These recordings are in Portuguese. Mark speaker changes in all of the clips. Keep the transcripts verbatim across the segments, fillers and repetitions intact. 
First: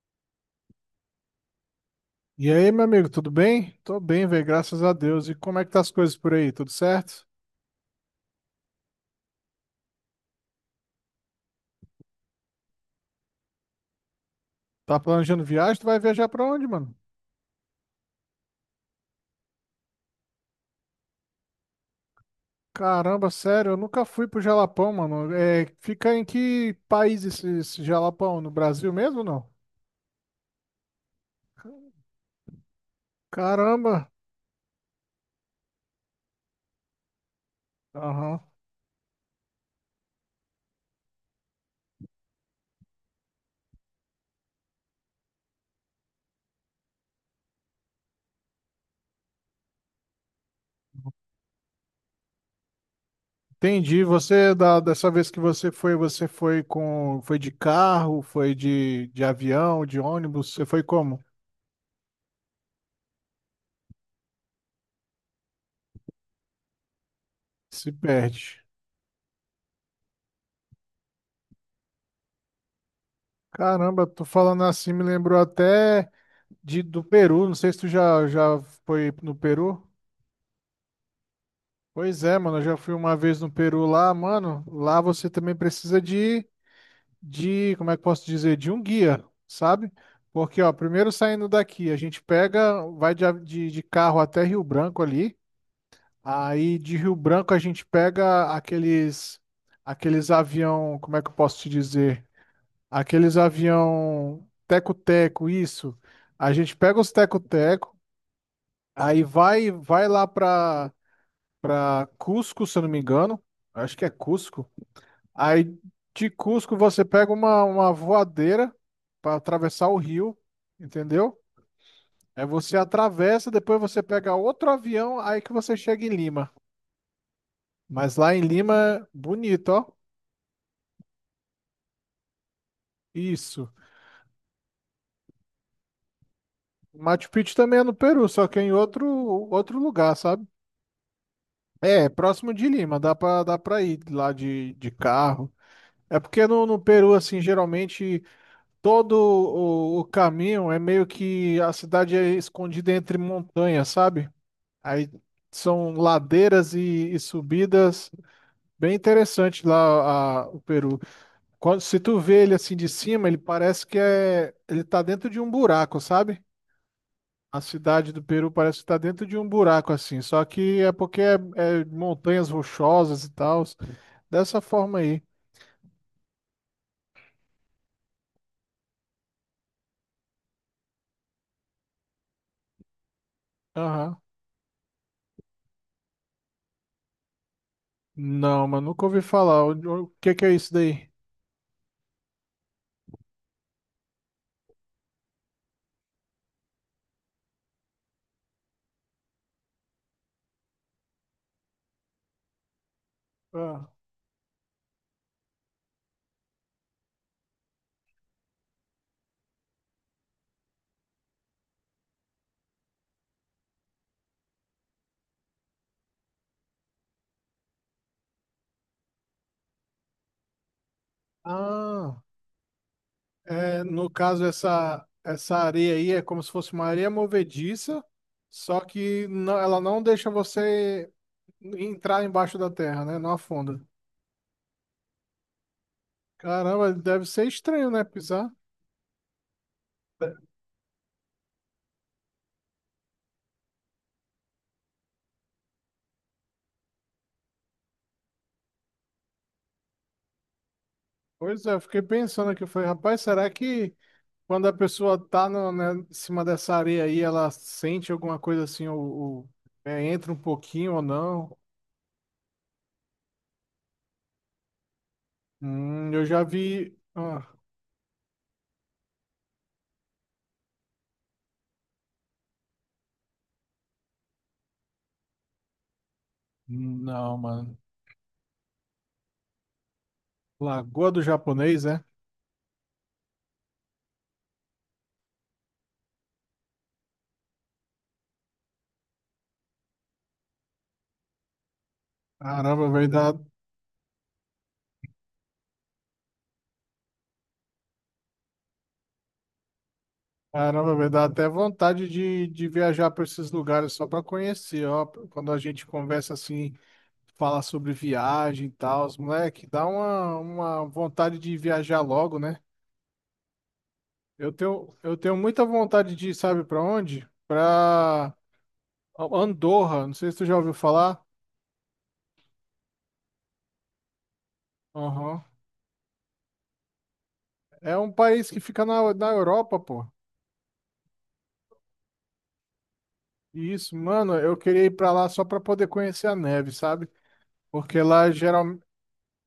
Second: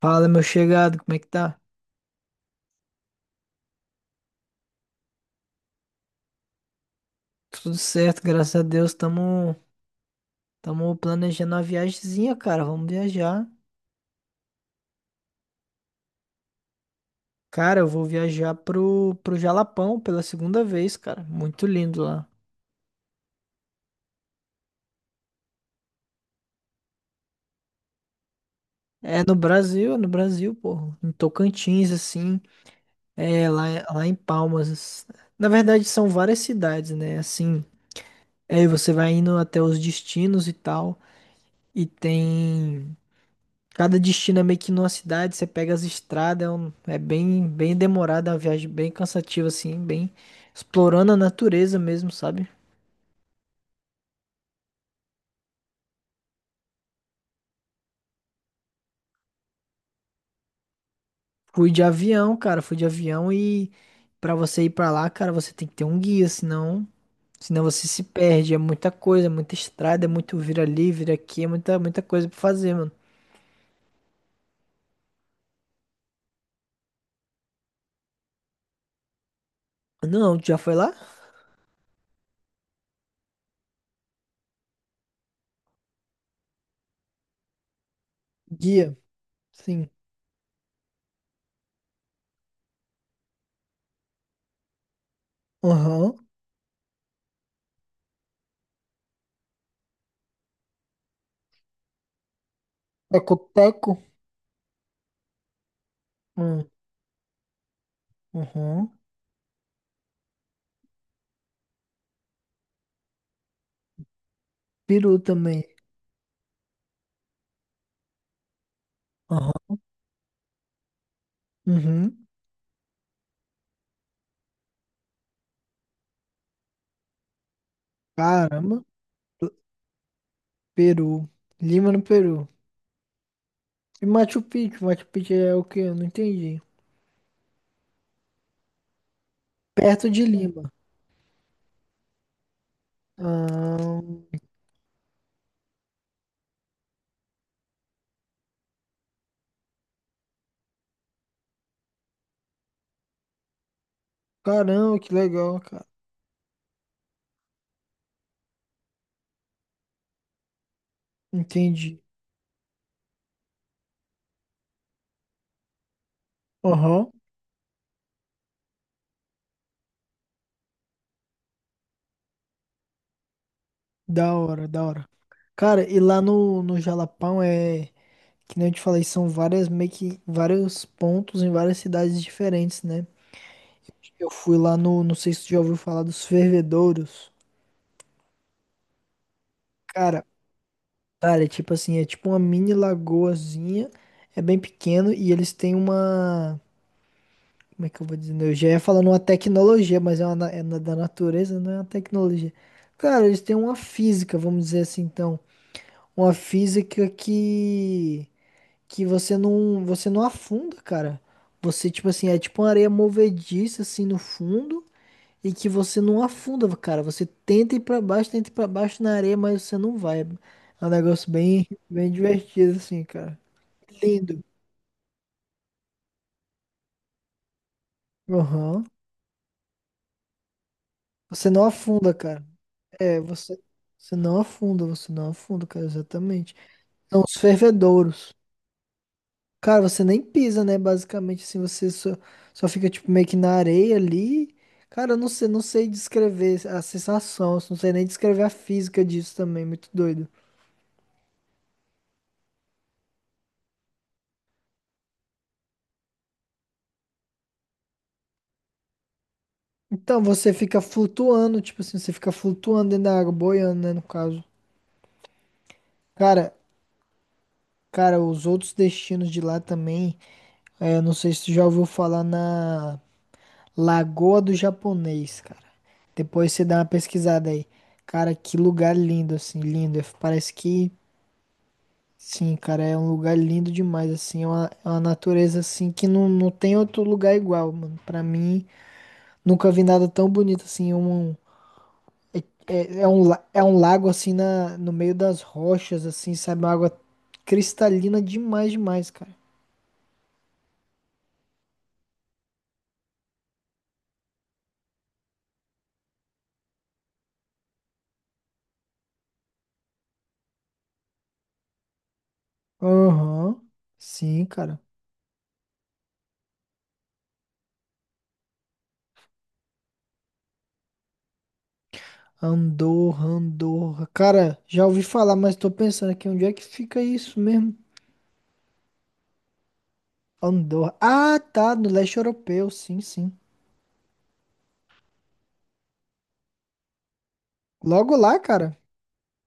Speaker 1: Fala, meu chegado, como é que tá?
Speaker 2: E aí, meu amigo, tudo bem? Tô bem, velho, graças a Deus. E como é que tá as coisas por aí? Tudo certo?
Speaker 1: Tudo certo, graças a Deus. Tamo, tamo planejando uma viagemzinha, cara. Vamos viajar.
Speaker 2: Tá planejando viagem? Tu vai viajar pra onde, mano?
Speaker 1: Cara, eu vou viajar pro, pro Jalapão pela segunda vez, cara. Muito lindo lá.
Speaker 2: Caramba, sério, eu nunca fui pro Jalapão, mano. É, fica em que país esse, esse Jalapão? No Brasil mesmo
Speaker 1: É
Speaker 2: ou
Speaker 1: no
Speaker 2: não?
Speaker 1: Brasil, é no Brasil, pô. Em Tocantins, assim. É, lá, lá
Speaker 2: Caramba.
Speaker 1: em Palmas. Na verdade, são várias cidades, né? Assim,
Speaker 2: Aham.
Speaker 1: aí você vai indo até os destinos e tal. E tem. Cada destino é meio que numa cidade, você pega as estradas, é, um- é bem, bem demorada, é uma viagem bem cansativa, assim, bem explorando a natureza mesmo, sabe?
Speaker 2: Entendi. Você, da, dessa vez que você foi, você foi com, foi de carro, foi de, de avião, de ônibus, você foi como?
Speaker 1: Fui de avião, cara, fui de avião e pra você ir pra lá, cara, você tem que ter um guia, senão, senão você
Speaker 2: Se
Speaker 1: se
Speaker 2: perde.
Speaker 1: perde, é muita coisa, é muita estrada, é muito vira ali, vira aqui, é muita, muita coisa pra fazer, mano.
Speaker 2: Caramba, tô falando assim, me lembrou até de, do Peru, não sei se tu já, já foi no Peru.
Speaker 1: Não, tu já foi lá?
Speaker 2: Pois é, mano, eu já fui uma vez no Peru lá, mano. Lá você também precisa de, de, como é que eu posso dizer, de um
Speaker 1: Guia,
Speaker 2: guia,
Speaker 1: sim.
Speaker 2: sabe? Porque, ó, primeiro saindo daqui, a gente pega, vai de, av- de, de carro até Rio Branco ali.
Speaker 1: Aham.
Speaker 2: Aí de Rio Branco a gente pega aqueles, aqueles avião, como é que eu posso te dizer? Aqueles
Speaker 1: Teco-teco.
Speaker 2: avião teco-teco, isso. A
Speaker 1: Hum.
Speaker 2: gente pega os teco-teco.
Speaker 1: Aham.
Speaker 2: Aí vai, vai lá pra, pra Cusco, se eu não me engano. Acho que é Cusco.
Speaker 1: Peru também.
Speaker 2: Aí de Cusco você pega uma, uma voadeira para
Speaker 1: Aham.
Speaker 2: atravessar o rio, entendeu?
Speaker 1: Uhum.
Speaker 2: Aí você atravessa, depois você pega outro avião, aí que você chega em Lima. Mas lá em
Speaker 1: Caramba.
Speaker 2: Lima, bonito, ó.
Speaker 1: Peru. Lima no Peru.
Speaker 2: Isso.
Speaker 1: E Machu Picchu? Machu Picchu é o quê? Eu não entendi.
Speaker 2: Machu Picchu também é no Peru, só que é em outro, outro
Speaker 1: Perto
Speaker 2: lugar,
Speaker 1: de
Speaker 2: sabe?
Speaker 1: Lima.
Speaker 2: É, é próximo de Lima, dá pra, dá pra
Speaker 1: Ah,
Speaker 2: ir lá de, de carro. É porque no, no Peru, assim, geralmente. Todo o, o caminho é meio que a cidade é escondida entre montanhas, sabe?
Speaker 1: caramba,
Speaker 2: Aí
Speaker 1: que legal, cara.
Speaker 2: são ladeiras e, e subidas. Bem interessante lá a- o Peru. Quando, se
Speaker 1: Entendi.
Speaker 2: tu vê ele assim de cima, ele parece que é, ele tá dentro de um buraco, sabe?
Speaker 1: Aham.
Speaker 2: A cidade do Peru parece que tá dentro de um buraco assim, só que é porque é, é montanhas rochosas e tal,
Speaker 1: Da
Speaker 2: dessa
Speaker 1: hora, da
Speaker 2: forma
Speaker 1: hora.
Speaker 2: aí.
Speaker 1: Cara, e lá no, no Jalapão é, que nem eu te falei, são várias, meio que vários pontos em várias cidades diferentes, né?
Speaker 2: Aham.
Speaker 1: Eu fui lá no, não sei se tu já ouviu falar dos fervedouros.
Speaker 2: Não, mas nunca ouvi falar. O, o
Speaker 1: Cara,
Speaker 2: que que é isso daí?
Speaker 1: cara, é tipo assim, é tipo uma mini lagoazinha, é bem pequeno e eles têm uma. Como é que eu vou dizer? Eu já ia falando uma tecnologia, mas é, uma, na- é na- da natureza, não é uma tecnologia. Cara, eles têm uma
Speaker 2: Ah.
Speaker 1: física, vamos dizer assim, então. Uma física que, que você não, você não afunda, cara. Você, tipo assim, é tipo uma areia movediça, assim, no fundo, e que você não afunda, cara. Você tenta ir pra baixo, tenta ir pra baixo na areia, mas você não vai. É um negócio bem, bem
Speaker 2: Ah.
Speaker 1: divertido, assim, cara.
Speaker 2: É, no
Speaker 1: Lindo.
Speaker 2: caso, essa, essa areia aí é como se fosse uma areia movediça, só
Speaker 1: Aham.
Speaker 2: que não- ela não deixa você
Speaker 1: Você não afunda,
Speaker 2: entrar
Speaker 1: cara.
Speaker 2: embaixo da terra, né?
Speaker 1: É,
Speaker 2: Não
Speaker 1: você,
Speaker 2: afunda.
Speaker 1: você não afunda, você não afunda, cara, exatamente.
Speaker 2: Caramba,
Speaker 1: São
Speaker 2: deve
Speaker 1: os
Speaker 2: ser estranho, né?
Speaker 1: fervedouros.
Speaker 2: Pisar.
Speaker 1: Cara, você nem pisa, né? Basicamente, assim, você só, só fica, tipo, meio que na areia ali. Cara, eu não sei, não sei descrever a sensação, eu não sei nem descrever a física disso também, muito doido.
Speaker 2: Pois é, eu fiquei pensando aqui, eu falei, rapaz, será que quando a pessoa tá no, né, em cima dessa areia aí, ela sente alguma coisa assim, ou, ou, é,
Speaker 1: Então,
Speaker 2: entra um
Speaker 1: você fica
Speaker 2: pouquinho ou não?
Speaker 1: flutuando, tipo assim, você fica flutuando dentro da água, boiando, né, no caso.
Speaker 2: Hum, eu já
Speaker 1: Cara,
Speaker 2: vi. Ah,
Speaker 1: cara, os outros destinos de lá também, é, eu não sei se você já ouviu falar na... Lagoa do Japonês, cara. Depois você dá uma
Speaker 2: não,
Speaker 1: pesquisada aí.
Speaker 2: mano.
Speaker 1: Cara, que lugar lindo, assim, lindo. Eu- Parece que,
Speaker 2: Lagoa do Japonês, é?
Speaker 1: sim, cara, é um lugar lindo demais, assim. É uma, é uma natureza, assim, que não, não tem outro lugar igual, mano. Pra mim, nunca vi nada tão bonito, assim. Um, um, é,
Speaker 2: Caramba,
Speaker 1: é-
Speaker 2: vai
Speaker 1: é um,
Speaker 2: dar.
Speaker 1: la- é um lago, assim, na, no meio das rochas, assim, sabe? Uma água cristalina demais, demais, cara.
Speaker 2: Caramba, me dá até vontade de, de viajar para esses lugares só para conhecer, ó. Quando a gente conversa assim, fala sobre viagem e tal, os moleque, dá uma, uma vontade de viajar logo, né?
Speaker 1: Aham, sim,
Speaker 2: Eu
Speaker 1: cara.
Speaker 2: tenho, eu tenho muita vontade de ir, sabe para onde? Para Andorra, não sei se tu já ouviu falar.
Speaker 1: Andorra, Andorra. Cara, já ouvi falar,
Speaker 2: Aham.
Speaker 1: mas tô pensando aqui onde é que fica isso mesmo?
Speaker 2: É um país que fica na, na Europa, pô.
Speaker 1: Andorra. Ah, tá, no leste europeu, sim, sim.
Speaker 2: E Isso, mano, eu queria ir para lá só para poder conhecer a neve, sabe? Porque
Speaker 1: Logo
Speaker 2: lá
Speaker 1: lá, cara.
Speaker 2: geralmente.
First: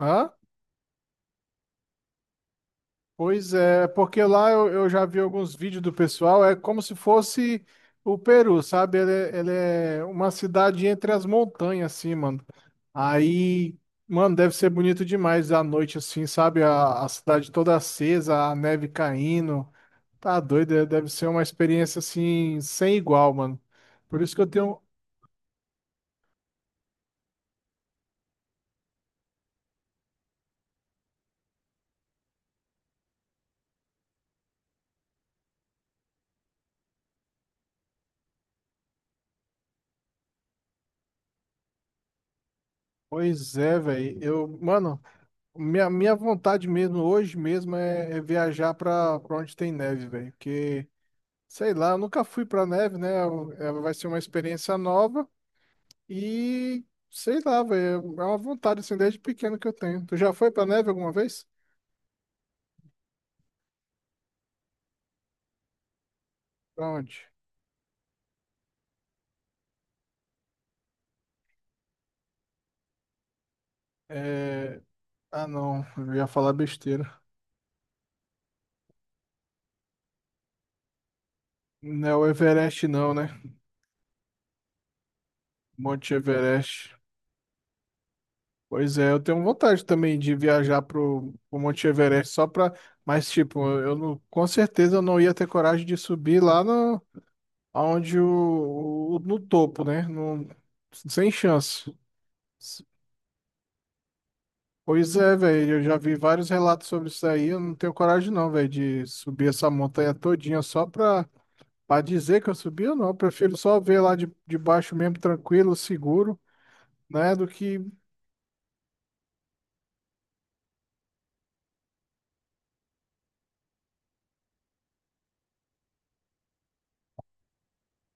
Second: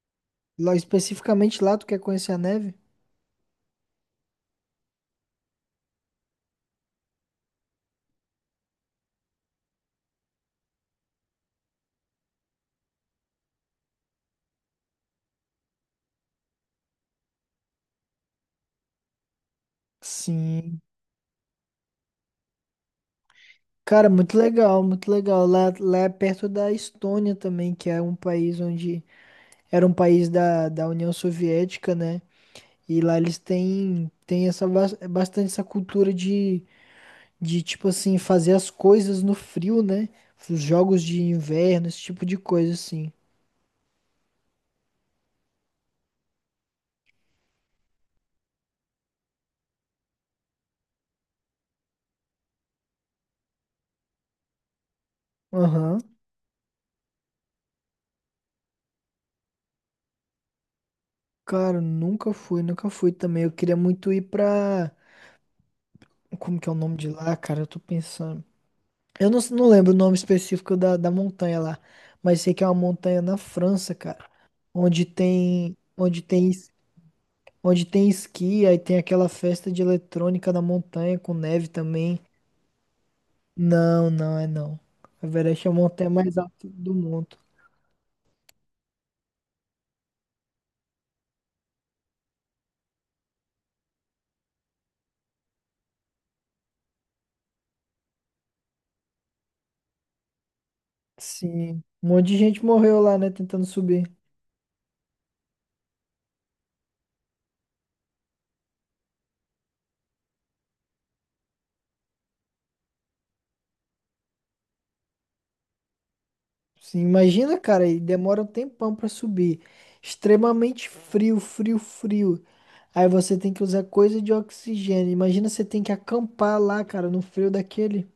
Speaker 2: Hã?
Speaker 1: Lá, especificamente lá, tu quer conhecer a neve?
Speaker 2: Pois é, porque lá eu, eu já vi alguns vídeos do pessoal, é como se fosse o Peru, sabe? Ele, é- ele é uma cidade entre as montanhas, assim, mano. Aí, mano, deve ser bonito demais à noite, assim, sabe? A, a cidade toda acesa, a neve caindo. Tá doido,
Speaker 1: Sim.
Speaker 2: é- deve ser uma experiência, assim, sem igual, mano.
Speaker 1: Cara,
Speaker 2: Por isso
Speaker 1: muito
Speaker 2: que eu tenho.
Speaker 1: legal, muito legal. Lá, lá é perto da Estônia também, que é um país onde era um país da, da União Soviética, né? E lá eles têm, têm essa, bas- bastante essa cultura de de tipo assim, fazer as coisas no frio, né? Os jogos de inverno, esse tipo de coisa assim.
Speaker 2: Pois é, velho. Eu, mano, minha, minha vontade mesmo, hoje mesmo, é, é viajar pra, pra onde tem neve, velho. Porque. Sei lá, eu nunca fui pra neve, né? Eu- ela vai ser uma experiência nova
Speaker 1: Aham.
Speaker 2: e sei lá, velho, é uma vontade assim desde pequeno que eu tenho. Tu já foi pra neve alguma vez?
Speaker 1: Cara, nunca fui, nunca fui também. Eu queria muito ir pra. Como que é o
Speaker 2: Pra
Speaker 1: nome de
Speaker 2: onde?
Speaker 1: lá, cara? Eu tô pensando. Eu não, não lembro o nome específico da, da montanha lá, mas sei que é uma montanha na França, cara,
Speaker 2: É...
Speaker 1: onde
Speaker 2: Ah,
Speaker 1: tem,
Speaker 2: não, eu
Speaker 1: onde
Speaker 2: ia
Speaker 1: tem,
Speaker 2: falar
Speaker 1: es-
Speaker 2: besteira.
Speaker 1: onde tem esqui, aí tem aquela festa de eletrônica na montanha com neve
Speaker 2: Não é
Speaker 1: também.
Speaker 2: o Everest não, né?
Speaker 1: Não, não é não. A Everest é a montanha
Speaker 2: Monte
Speaker 1: mais alta
Speaker 2: Everest.
Speaker 1: do mundo.
Speaker 2: Pois é, eu tenho vontade também de viajar pro, pro Monte Everest só pra... Mas tipo, eu não... com certeza eu não ia ter coragem de subir lá no... aonde o... o- no topo, né? No... Sem
Speaker 1: Sim,
Speaker 2: chance.
Speaker 1: um monte de gente morreu lá, né, tentando subir.
Speaker 2: Pois é, velho, eu já vi vários relatos sobre isso aí, eu não tenho coragem não, velho, de subir essa montanha todinha só pra, pra dizer que eu subi ou não, eu prefiro só ver lá de, de baixo mesmo, tranquilo, seguro,
Speaker 1: Sim,
Speaker 2: né, do
Speaker 1: imagina,
Speaker 2: que...
Speaker 1: cara, e demora um tempão pra subir. Extremamente frio, frio, frio. Aí você tem que usar coisa de oxigênio. Imagina você tem que acampar lá, cara, no frio daquele.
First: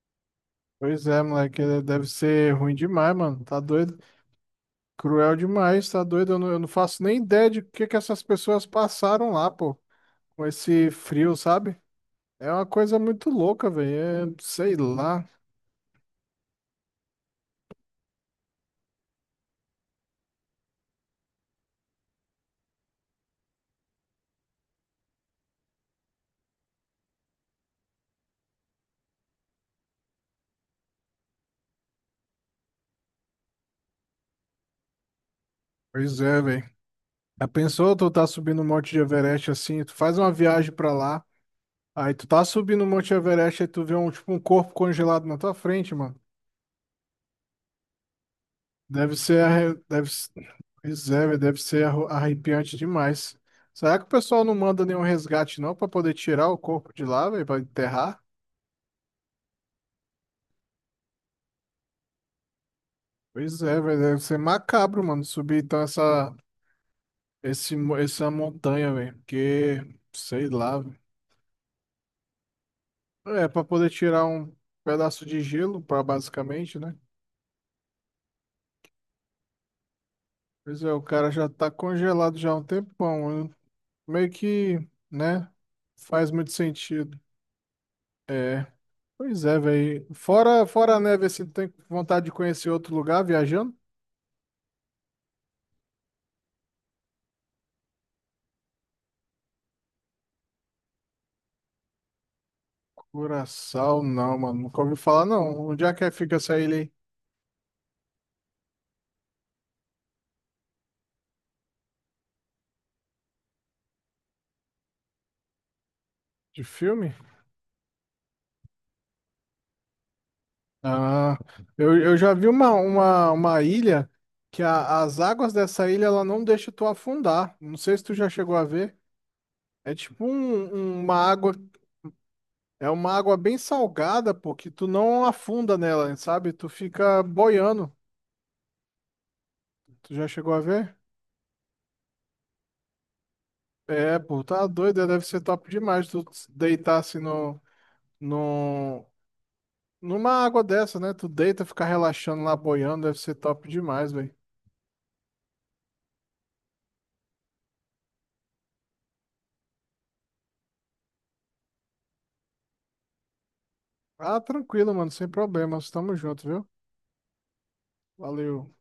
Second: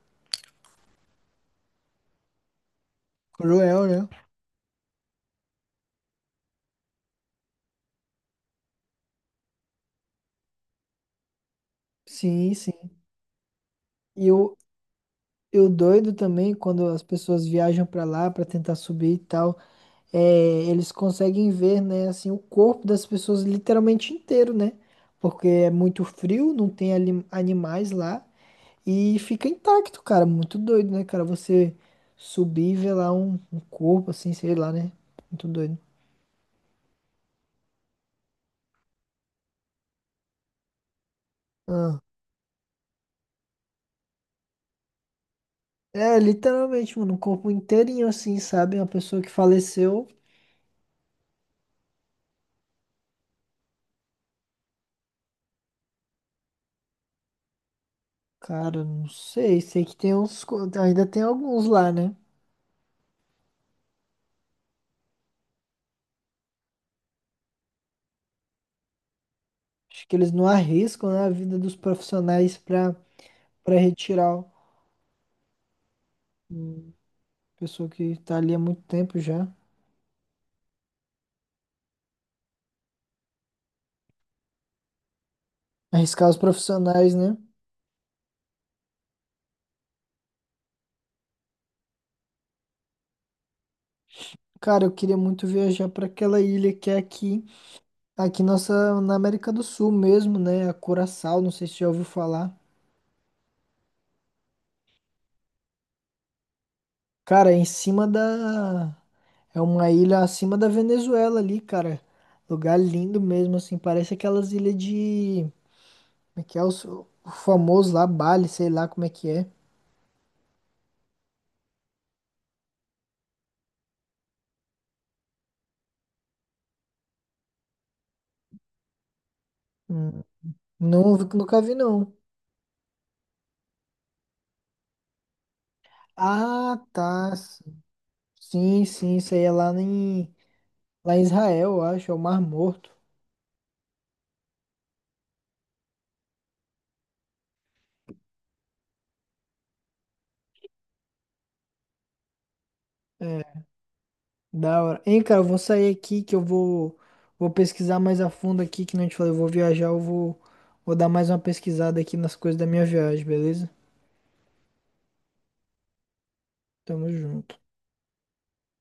Speaker 2: Pois é, moleque, é, deve ser ruim demais, mano, tá
Speaker 1: Cruel,
Speaker 2: doido,
Speaker 1: né?
Speaker 2: cruel demais, tá doido, eu não, eu não faço nem ideia de o que que essas pessoas passaram lá, pô, com esse frio, sabe? É
Speaker 1: Sim,
Speaker 2: uma
Speaker 1: sim.
Speaker 2: coisa muito louca,
Speaker 1: E
Speaker 2: velho, é,
Speaker 1: eu,
Speaker 2: sei lá,
Speaker 1: eu doido também quando as pessoas viajam pra lá pra tentar subir e tal, é, eles conseguem ver, né, assim, o corpo das pessoas literalmente inteiro, né? Porque é muito frio, não tem ali- animais lá. E fica intacto, cara. Muito doido, né, cara? Você subir e ver lá um, um corpo, assim, sei lá, né? Muito doido.
Speaker 2: pois é, velho. Já pensou, tu tá subindo o Monte de Everest assim, tu faz uma viagem pra lá,
Speaker 1: Ah.
Speaker 2: aí tu tá subindo o Monte Everest e tu vê um tipo um corpo congelado na tua frente, mano.
Speaker 1: É, literalmente, mano, um corpo inteirinho, assim, sabe? Uma
Speaker 2: Deve
Speaker 1: pessoa que
Speaker 2: ser, arre-
Speaker 1: faleceu.
Speaker 2: deve, s- pois é, velho, deve ser arru- arrepiante demais. Será que o pessoal não manda nenhum resgate não pra poder tirar o corpo de lá, velho, pra enterrar?
Speaker 1: Cara, não sei. Sei que tem uns. co- Ainda tem alguns lá, né?
Speaker 2: Pois é, velho, deve ser macabro, mano, subir então essa esse mo- essa montanha, velho, porque
Speaker 1: Acho que eles não
Speaker 2: sei lá, velho.
Speaker 1: arriscam, né, a vida dos profissionais pra,
Speaker 2: É pra
Speaker 1: pra
Speaker 2: poder tirar
Speaker 1: retirar o- a
Speaker 2: um pedaço de gelo, para basicamente, né?
Speaker 1: pessoa que tá ali há muito tempo já.
Speaker 2: Pois é, o cara já tá congelado já há um tempão. Né? Meio que, né?
Speaker 1: Arriscar
Speaker 2: Faz
Speaker 1: os
Speaker 2: muito
Speaker 1: profissionais,
Speaker 2: sentido.
Speaker 1: né?
Speaker 2: É. Pois é, velho. Fora, fora a neve, assim, tu tem vontade de conhecer outro lugar viajando?
Speaker 1: Cara, eu queria muito viajar pra aquela ilha que é aqui. Tá aqui nossa, na América do Sul mesmo, né? A Curaçao, não sei se já ouviu falar.
Speaker 2: Curaçao, não, mano. Nunca ouvi falar, não. Onde é que fica essa ilha aí?
Speaker 1: Cara, é em cima da. É uma ilha acima da Venezuela ali, cara. Lugar lindo mesmo, assim. Parece aquelas ilhas de. Como é que é?
Speaker 2: De
Speaker 1: Os-
Speaker 2: filme?
Speaker 1: O famoso lá, Bali, sei lá como é que é.
Speaker 2: Ah, eu, eu já vi uma, uma, uma ilha que a- as águas dessa ilha, ela não deixa tu afundar. Não sei se tu já chegou a ver. É
Speaker 1: Hum.
Speaker 2: tipo um, um, uma
Speaker 1: Não,
Speaker 2: água.
Speaker 1: nunca vi, não.
Speaker 2: É uma água bem salgada, pô, que tu não afunda nela, sabe? Tu
Speaker 1: Ah,
Speaker 2: fica
Speaker 1: tá.
Speaker 2: boiando.
Speaker 1: Sim, sim, isso aí é lá
Speaker 2: Tu já
Speaker 1: em,
Speaker 2: chegou a ver?
Speaker 1: lá em Israel, eu acho. É o Mar Morto.
Speaker 2: É, pô, tá doido, é, deve ser top demais tu deitar assim no, no, numa água dessa, né? Tu deita, fica relaxando lá, boiando, deve ser
Speaker 1: É.
Speaker 2: top demais, velho.
Speaker 1: Da hora. Hein, cara, eu vou sair aqui que eu vou, vou pesquisar mais a fundo aqui, que não te falei, eu vou viajar, eu vou, vou dar mais uma pesquisada aqui nas coisas da minha viagem, beleza?
Speaker 2: Ah, tranquilo, mano, sem problemas, tamo junto, viu?
Speaker 1: Tamo junto.
Speaker 2: Valeu.